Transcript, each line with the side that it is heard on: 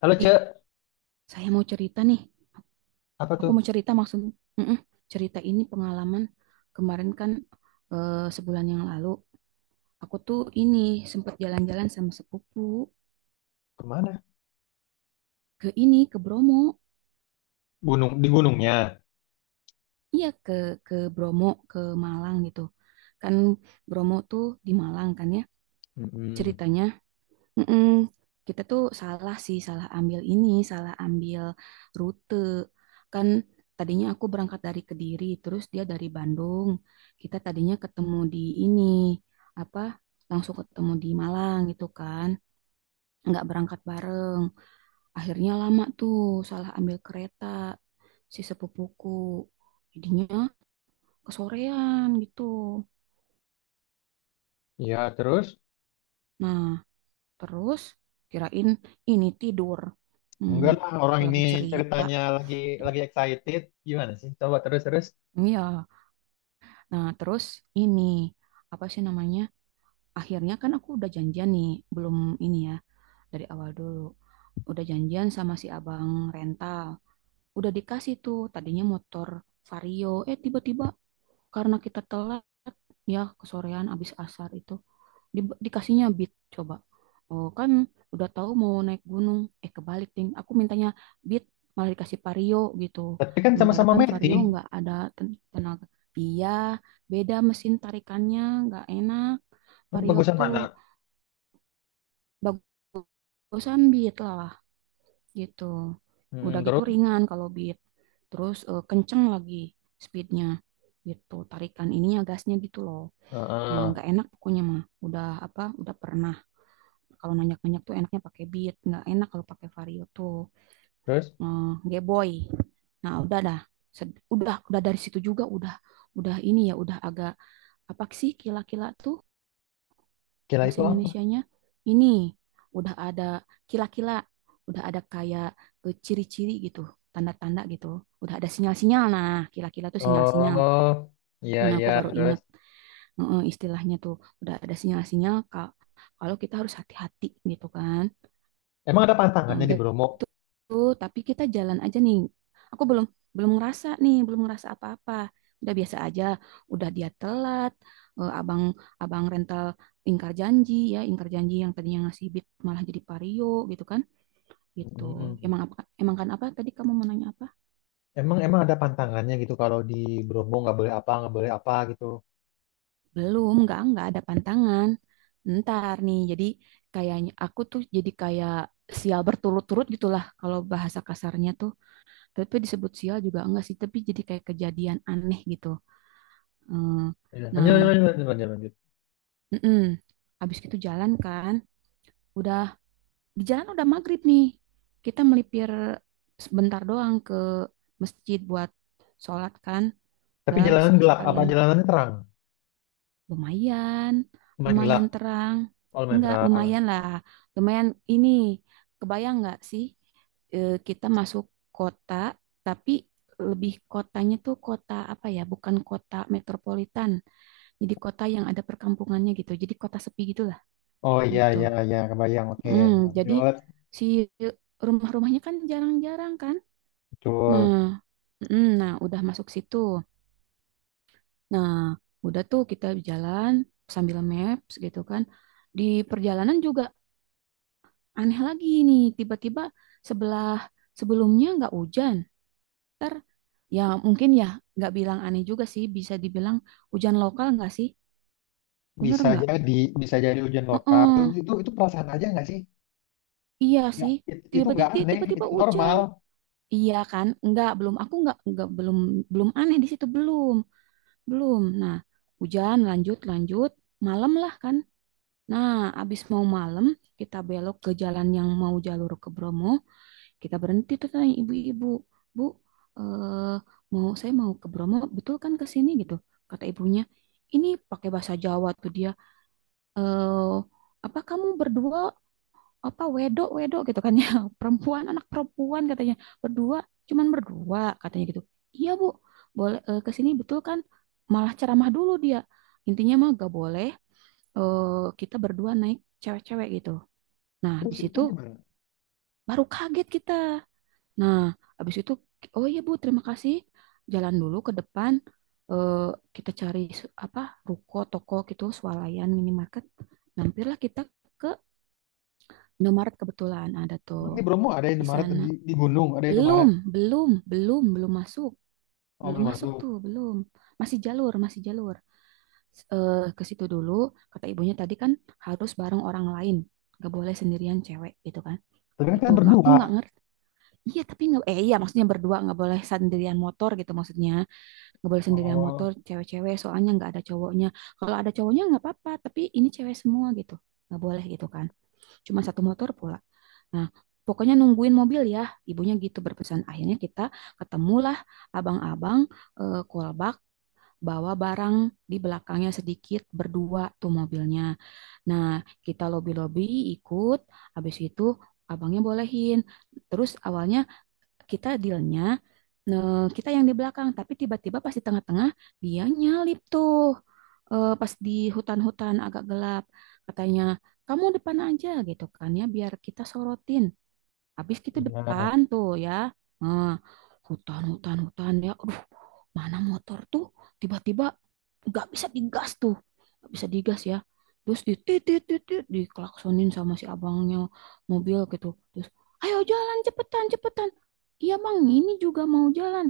left: Halo
right: Ih,
left: Ce,
right: saya mau cerita nih.
left: apa
right: Aku
left: tuh?
right: mau cerita maksud, Mm-mm. Cerita ini pengalaman kemarin kan eh, sebulan yang lalu. Aku tuh ini sempat jalan-jalan sama sepupu
left: Kemana?
right: ke ini ke Bromo.
left: Gunung di gunungnya.
right: Iya ke Bromo ke Malang gitu. Kan Bromo tuh di Malang kan ya.
left: Mm-mm.
right: Ceritanya Mm-mm. Kita tuh salah sih, salah ambil ini, salah ambil rute. Kan tadinya aku berangkat dari Kediri, terus dia dari Bandung. Kita tadinya ketemu di ini, apa, langsung ketemu di Malang gitu kan. Nggak berangkat bareng. Akhirnya lama tuh, salah ambil kereta si sepupuku. Jadinya kesorean gitu.
left: Ya terus?
right: Nah, terus kirain ini tidur. Hmm,
left: Enggak lah, orang ini
right: lagi cerita.
left: ceritanya lagi excited. Gimana sih? Coba terus terus.
right: Iya, nah terus ini apa sih namanya? Akhirnya kan aku udah janjian nih, belum ini ya dari awal dulu. Udah janjian sama si abang rental. Udah dikasih tuh tadinya motor Vario. Eh tiba-tiba karena kita telat ya kesorean abis asar itu di, dikasihnya beat coba. Oh, kan udah tahu mau naik gunung. Eh kebalik, Ting. Aku mintanya beat malah dikasih vario gitu.
left: Tapi kan
right: Sementara
left: sama-sama
right: kan
left: Meti.
right: vario nggak ada tenaga. Iya, beda mesin tarikannya nggak enak. Vario
left: Bagusan
right: tuh
left: mana?
right: bagusan beat lah gitu. Udah
left: Mm-mm,
right: gitu
left: terus?
right: ringan kalau beat. Terus kenceng lagi speednya gitu. Tarikan ininya gasnya gitu loh. Eh,
left: Heeh.
right: nggak enak pokoknya mah. Udah apa? Udah pernah. Kalau nanjak-nanjak tuh enaknya pakai beat, nggak enak kalau pakai vario tuh
left: Terus?
right: eh, geboy. Nah, udah dah. Udah dari situ juga udah ini ya udah agak apa sih kila-kila tuh
left: Kira itu
right: bahasa
left: apa?
right: Indonesianya? Ini udah ada kila-kila, udah ada kayak ciri-ciri gitu, tanda-tanda gitu. Udah ada sinyal-sinyal. Nah, kila-kila tuh sinyal-sinyal.
left: Oh, iya
right: Nah,
left: iya
right: aku baru
left: terus.
right: inget istilahnya tuh udah ada sinyal-sinyal Kak, kalau kita harus hati-hati gitu kan.
left: Emang ada
right: Nah,
left: pantangannya di
right: udah
left: Bromo?
right: tuh, tapi kita jalan aja nih. Aku belum belum ngerasa nih, belum ngerasa apa-apa. Udah biasa aja, udah dia telat. Abang abang rental ingkar janji ya, ingkar janji yang tadinya ngasih bit malah jadi Vario gitu kan. Gitu.
left: Mm-mm.
right: Emang apa emang kan apa tadi kamu mau nanya apa?
left: Emang emang ada pantangannya gitu kalau di Bromo nggak boleh apa gitu.
right: Belum, enggak ada pantangan. Ntar nih, jadi kayaknya aku tuh jadi kayak sial berturut-turut gitulah kalau bahasa kasarnya tuh, tapi disebut sial juga enggak sih, tapi jadi kayak kejadian aneh gitu. Hmm,
left: Iya. Lanjut lanjut
right: nah,
left: lanjut lanjut. Lanjut.
right: mm habis itu jalan kan udah di jalan udah maghrib nih, kita melipir sebentar doang ke masjid buat sholat kan
left: Tapi
right: udah
left: jalanan gelap apa
right: sekalian.
left: jalanannya terang?
right: Lumayan,
left: Cuman gelap.
right: lumayan terang.
left: Oh, lumayan
right: Enggak,
left: terang.
right: lumayan lah. Lumayan ini, kebayang nggak sih, kita masuk kota, tapi lebih kotanya tuh kota apa ya, bukan kota metropolitan. Jadi kota yang ada perkampungannya gitu. Jadi kota sepi gitulah
left: Oh iya
right: gitu.
left: iya iya kebayang. Oke,
right: Mm, jadi
left: lanjut.
right: si rumah-rumahnya kan jarang-jarang kan.
left: Betul.
right: Nah, nah udah masuk situ. Nah, udah tuh kita jalan sambil maps gitu kan. Di perjalanan juga aneh lagi nih, tiba-tiba sebelah sebelumnya nggak hujan. Ntar ya mungkin ya, nggak bilang aneh juga sih, bisa dibilang hujan lokal nggak sih? Bener
left: Bisa
right: nggak?
left: jadi bisa jadi hujan lokal. Itu
right: Heeh,
left: itu, itu perasaan aja nggak sih?
right: iya
left: Nggak,
right: sih.
left: itu
right: Tiba-tiba
left: nggak aneh,
right: tiba-tiba
left: itu
right: hujan.
left: normal.
right: Iya kan? Nggak, belum aku nggak belum belum aneh di situ belum. Belum. Nah, hujan lanjut lanjut malam lah kan. Nah, abis mau malam, kita belok ke jalan yang mau jalur ke Bromo. Kita berhenti tuh tanya ibu-ibu, Bu, eh, mau saya mau ke Bromo, betul kan ke sini gitu? Kata ibunya, ini pakai bahasa Jawa tuh dia. Eh, apa kamu berdua apa wedok wedok gitu kan ya perempuan anak perempuan katanya berdua, cuman berdua katanya gitu. Iya bu, boleh ke sini betul kan? Malah ceramah dulu dia, intinya mah gak boleh eh, kita berdua naik cewek-cewek gitu. Nah, di
left: Terus itu
right: situ
left: gimana?
right: baru kaget kita. Nah, habis itu, oh iya Bu, terima kasih. Jalan dulu ke depan, eh, kita cari apa ruko, toko gitu, swalayan, minimarket. Mampirlah kita ke Indomaret, kebetulan ada
left: Emang
right: tuh
left: di Bromo ada
right: di
left: Indomaret
right: sana.
left: di gunung, ada
right: Belum,
left: Indomaret.
right: belum, belum, belum masuk,
left: Oh,
right: belum
left: belum
right: masuk
left: masuk.
right: tuh, belum. Masih jalur, masih jalur. Ke situ dulu, kata ibunya tadi kan harus bareng orang lain, nggak boleh sendirian cewek gitu kan.
left: Tapi kan
right: Itu
left: kita
right: aku
left: berdua.
right: nggak ngerti. Iya tapi nggak, eh iya maksudnya berdua nggak boleh sendirian motor gitu maksudnya, nggak boleh sendirian motor
left: Oh,
right: cewek-cewek soalnya nggak ada cowoknya. Kalau ada cowoknya nggak apa-apa, tapi ini cewek semua gitu, nggak boleh gitu kan, cuma satu motor pula. Nah, pokoknya nungguin mobil ya ibunya gitu berpesan. Akhirnya kita ketemulah abang-abang kolbak bawa barang di belakangnya sedikit, berdua tuh mobilnya. Nah, kita lobi-lobi ikut. Habis itu abangnya bolehin. Terus awalnya kita dealnya, nah, kita yang di belakang, tapi tiba-tiba pas di tengah-tengah dia nyalip tuh. Eh, pas di hutan-hutan agak gelap katanya kamu depan aja gitu kan ya, biar kita sorotin. Habis kita
left: iya.
right: depan tuh ya. Nah, hutan, hutan, hutan ya. Aduh, mana motor tuh tiba-tiba nggak bisa digas tuh. Nggak bisa digas ya. Terus ditit-tit-tit diklaksonin sama si abangnya mobil gitu. Terus, ayo jalan cepetan, cepetan. Iya bang, ini juga mau jalan.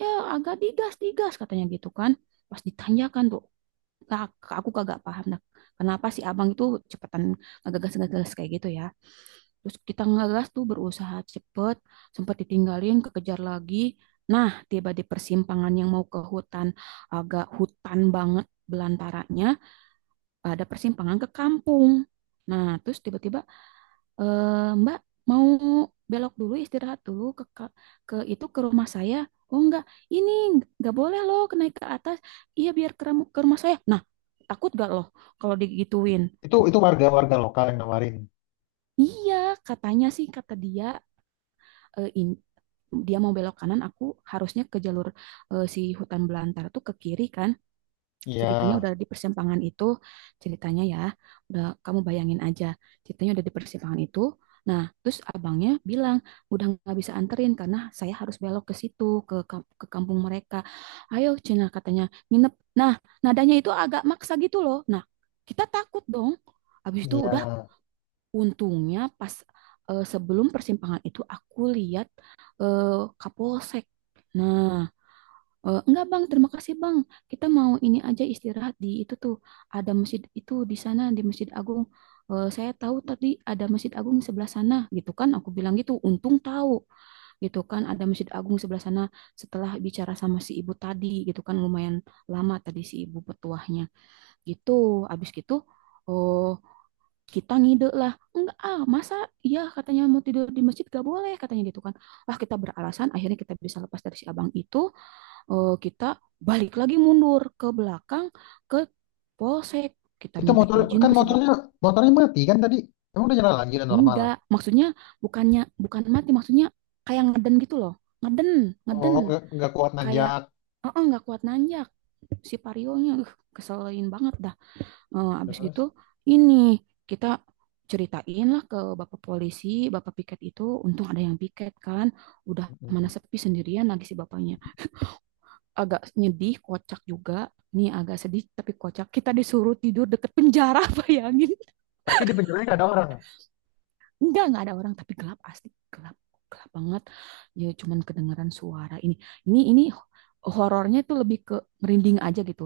right: Ya agak digas, digas katanya gitu kan. Pas ditanyakan tuh, Kak, aku kagak paham dah. Kenapa si abang itu cepetan ngegas-ngegas kayak gitu ya. Terus kita ngegas tuh berusaha cepet, sempat ditinggalin, kekejar lagi. Nah, tiba di persimpangan yang mau ke hutan, agak hutan banget belantaranya, ada persimpangan ke kampung. Nah, terus tiba-tiba, eh, Mbak mau belok dulu, istirahat dulu ke, ke itu ke rumah saya. Oh enggak, ini enggak boleh loh naik ke atas. Iya biar ke rumah saya. Nah, takut gak loh kalau digituin?
left: Itu warga-warga lokal yang nawarin.
right: Iya, katanya sih kata dia eh, in- dia mau belok kanan, aku harusnya ke jalur si hutan belantara tuh ke kiri kan. Ceritanya
left: Iya,
right: udah di persimpangan itu, ceritanya ya udah kamu bayangin aja, ceritanya udah di persimpangan itu. Nah, terus abangnya bilang udah nggak bisa anterin karena saya harus belok ke situ ke kampung mereka. Ayo Cina katanya nginep. Nah, nadanya itu agak maksa gitu loh. Nah, kita takut dong. Habis itu udah.
left: iya.
right: Untungnya pas sebelum persimpangan itu aku lihat eh, Kapolsek. Nah, enggak Bang, terima kasih Bang. Kita mau ini aja istirahat di itu tuh. Ada masjid itu di sana, di Masjid Agung. Eh, saya tahu tadi ada Masjid Agung sebelah sana gitu kan. Aku bilang gitu, untung tahu gitu kan ada Masjid Agung sebelah sana setelah bicara sama si ibu tadi gitu kan, lumayan lama tadi si ibu petuahnya. Gitu. Habis gitu, oh, kita ngide lah enggak ah masa, ya katanya mau tidur di masjid gak boleh katanya gitu kan. Ah kita beralasan, akhirnya kita bisa lepas dari si abang itu. Kita balik lagi mundur ke belakang ke polsek, kita
left: Itu
right: minta
left: motor
right: izin
left: kan
right: ke
left: motornya motornya mati kan tadi. Emang udah jalan lagi udah normal.
right: enggak maksudnya, bukannya bukan mati, maksudnya kayak ngeden gitu loh, ngeden, ngeden,
left: Oh, nggak kuat
right: kayak,
left: nanjak.
right: oh oh nggak kuat nanjak. Si parionya keselin banget dah. Eh, abis
left: Terus.
right: gitu ini kita ceritain lah ke bapak polisi, bapak piket itu, untung ada yang piket kan. Udah mana sepi sendirian lagi si bapaknya. Agak nyedih, kocak juga. Nih agak sedih tapi kocak. Kita disuruh tidur deket penjara, bayangin.
left: Tapi di penjaganya nggak ada orang.
right: Enggak ada orang, tapi gelap asli, gelap, gelap banget. Ya cuman kedengaran suara ini. Ini horornya tuh lebih ke merinding aja gitu.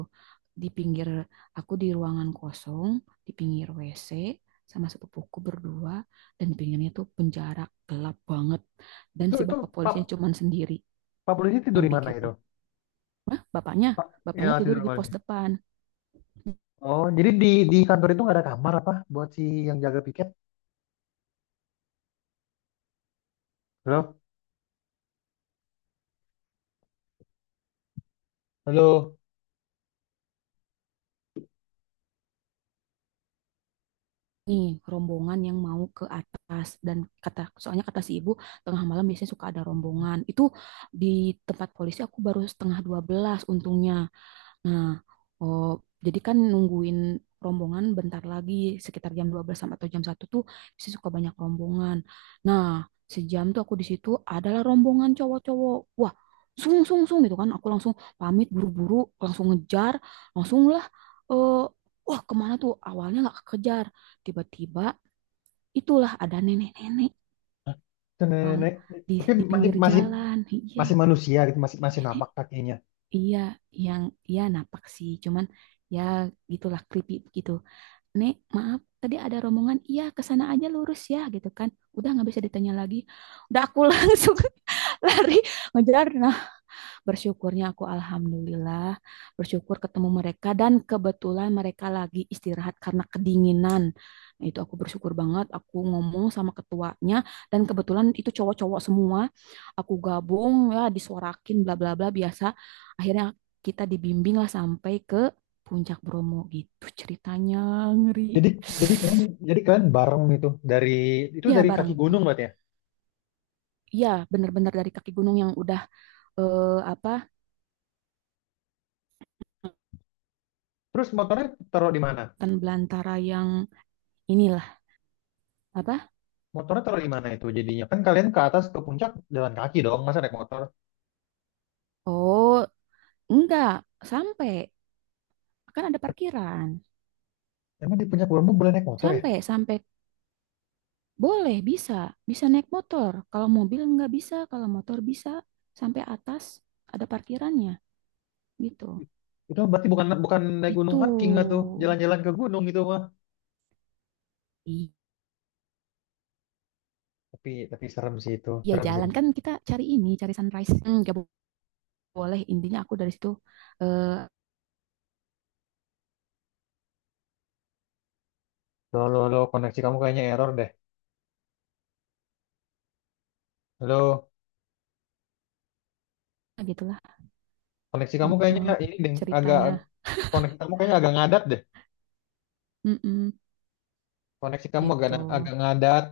right: Di pinggir aku di ruangan kosong, di pinggir WC sama sepupuku berdua, dan di pinggirnya tuh penjara gelap banget, dan si
left: Itu
right: bapak
left: Pak
right: polisinya cuman sendiri
left: Pak polisi tidur
right: yang
left: di mana itu?
right: piketnya. Wah, bapaknya,
left: Pak ya
right: bapaknya tidur
left: tidur di
right: di
left: mana
right: pos
left: dia?
right: depan.
left: Oh, jadi di kantor itu nggak ada kamar apa buat si yang jaga piket? Halo, halo.
right: Nih rombongan yang mau ke atas, dan kata soalnya kata si ibu tengah malam biasanya suka ada rombongan itu di tempat polisi. Aku baru setengah 12 untungnya. Nah, oh, jadi kan nungguin rombongan bentar lagi sekitar jam 12 sampai atau jam 1 tuh bisa suka banyak rombongan. Nah, sejam tuh aku di situ adalah rombongan cowok-cowok. Wah, sung sung sung gitu kan. Aku langsung pamit buru-buru, langsung ngejar, langsung lah eh wah kemana tuh? Awalnya nggak kekejar. Tiba-tiba itulah ada nenek-nenek,
left: Hah? Itu
right: Bang,
left: Nenek,
right: di
left: tapi
right: di
left: masih
right: pinggir
left: masih
right: jalan. Iya,
left: masih manusia gitu, masih masih
right: nenek.
left: napak kakinya.
right: Iya, yang ya napak sih, cuman ya gitulah creepy gitu. Nek, maaf, tadi ada rombongan, iya ke sana aja lurus ya gitu kan. Udah nggak bisa ditanya lagi. Udah aku langsung lari ngejar. Bersyukurnya aku alhamdulillah bersyukur ketemu mereka, dan kebetulan mereka lagi istirahat karena kedinginan. Nah, itu aku bersyukur banget. Aku ngomong sama ketuanya, dan kebetulan itu cowok-cowok semua. Aku gabung ya disuarakin bla bla bla biasa. Akhirnya kita dibimbing lah sampai ke Puncak Bromo gitu ceritanya ngeri.
left: Jadi jadi kalian jadi kalian bareng itu
right: Ya
left: dari kaki
right: bareng.
left: gunung berarti ya.
right: Ya bener-bener dari kaki gunung yang udah apa
left: Terus motornya taruh di mana?
right: kan belantara yang inilah apa?
left: Motornya taruh di mana itu jadinya? Kan kalian ke atas ke puncak jalan kaki dong, masa naik motor?
right: Oh, enggak, sampai. Kan ada parkiran.
left: Emang di puncak Bromo boleh naik motor ya?
right: Sampai, sampai. Boleh, bisa. Bisa naik motor. Kalau mobil nggak bisa, kalau motor bisa. Sampai atas ada parkirannya. Gitu.
left: Itu berarti bukan bukan naik gunung
right: Gitu.
left: hiking nggak tuh, jalan-jalan ke gunung itu mah. Tapi serem sih itu,
right: Iya,
left: serem sih.
right: jalan. Kan kita cari ini, cari sunrise. Nggak boleh. Intinya aku dari situ. Eh,
left: Lo lo lo koneksi kamu kayaknya error deh. Lo
right: gitulah.
left: koneksi kamu kayaknya
right: Heeh,
left: ini deh, agak
right: ceritanya.
left: koneksi kamu kayaknya agak ngadat deh.
right: Mm-mm,
left: Koneksi kamu agak
right: gitu.
left: agak ngadat.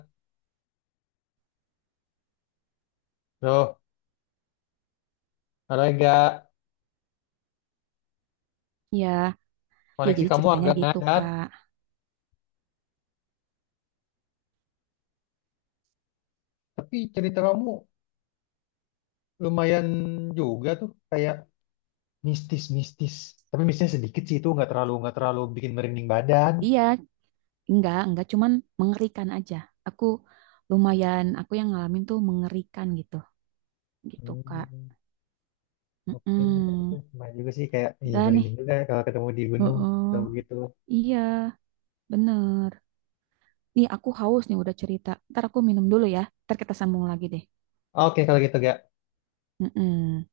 left: Lo ada enggak
right: Ya, ya
left: koneksi
right: jadi
left: kamu
right: ceritanya
left: agak
right: gitu,
left: ngadat.
right: Kak.
left: Tapi cerita kamu lumayan juga tuh kayak mistis-mistis. Tapi mistisnya sedikit sih itu nggak terlalu bikin merinding badan.
right: Iya, enggak, cuman mengerikan aja. Aku lumayan, aku yang ngalamin tuh mengerikan gitu, gitu Kak.
left: Hmm. Oke, itu
right: Mm-mm.
left: lumayan juga sih kayak ih
right: Udah nih,
left: merinding juga kalau ketemu di gunung
right: heeh.
left: ketemu gitu.
right: Iya, bener. Nih aku haus nih udah cerita. Ntar aku minum dulu ya, ntar kita sambung lagi deh.
left: Oke, kalau gitu gak
right: Mm-mm.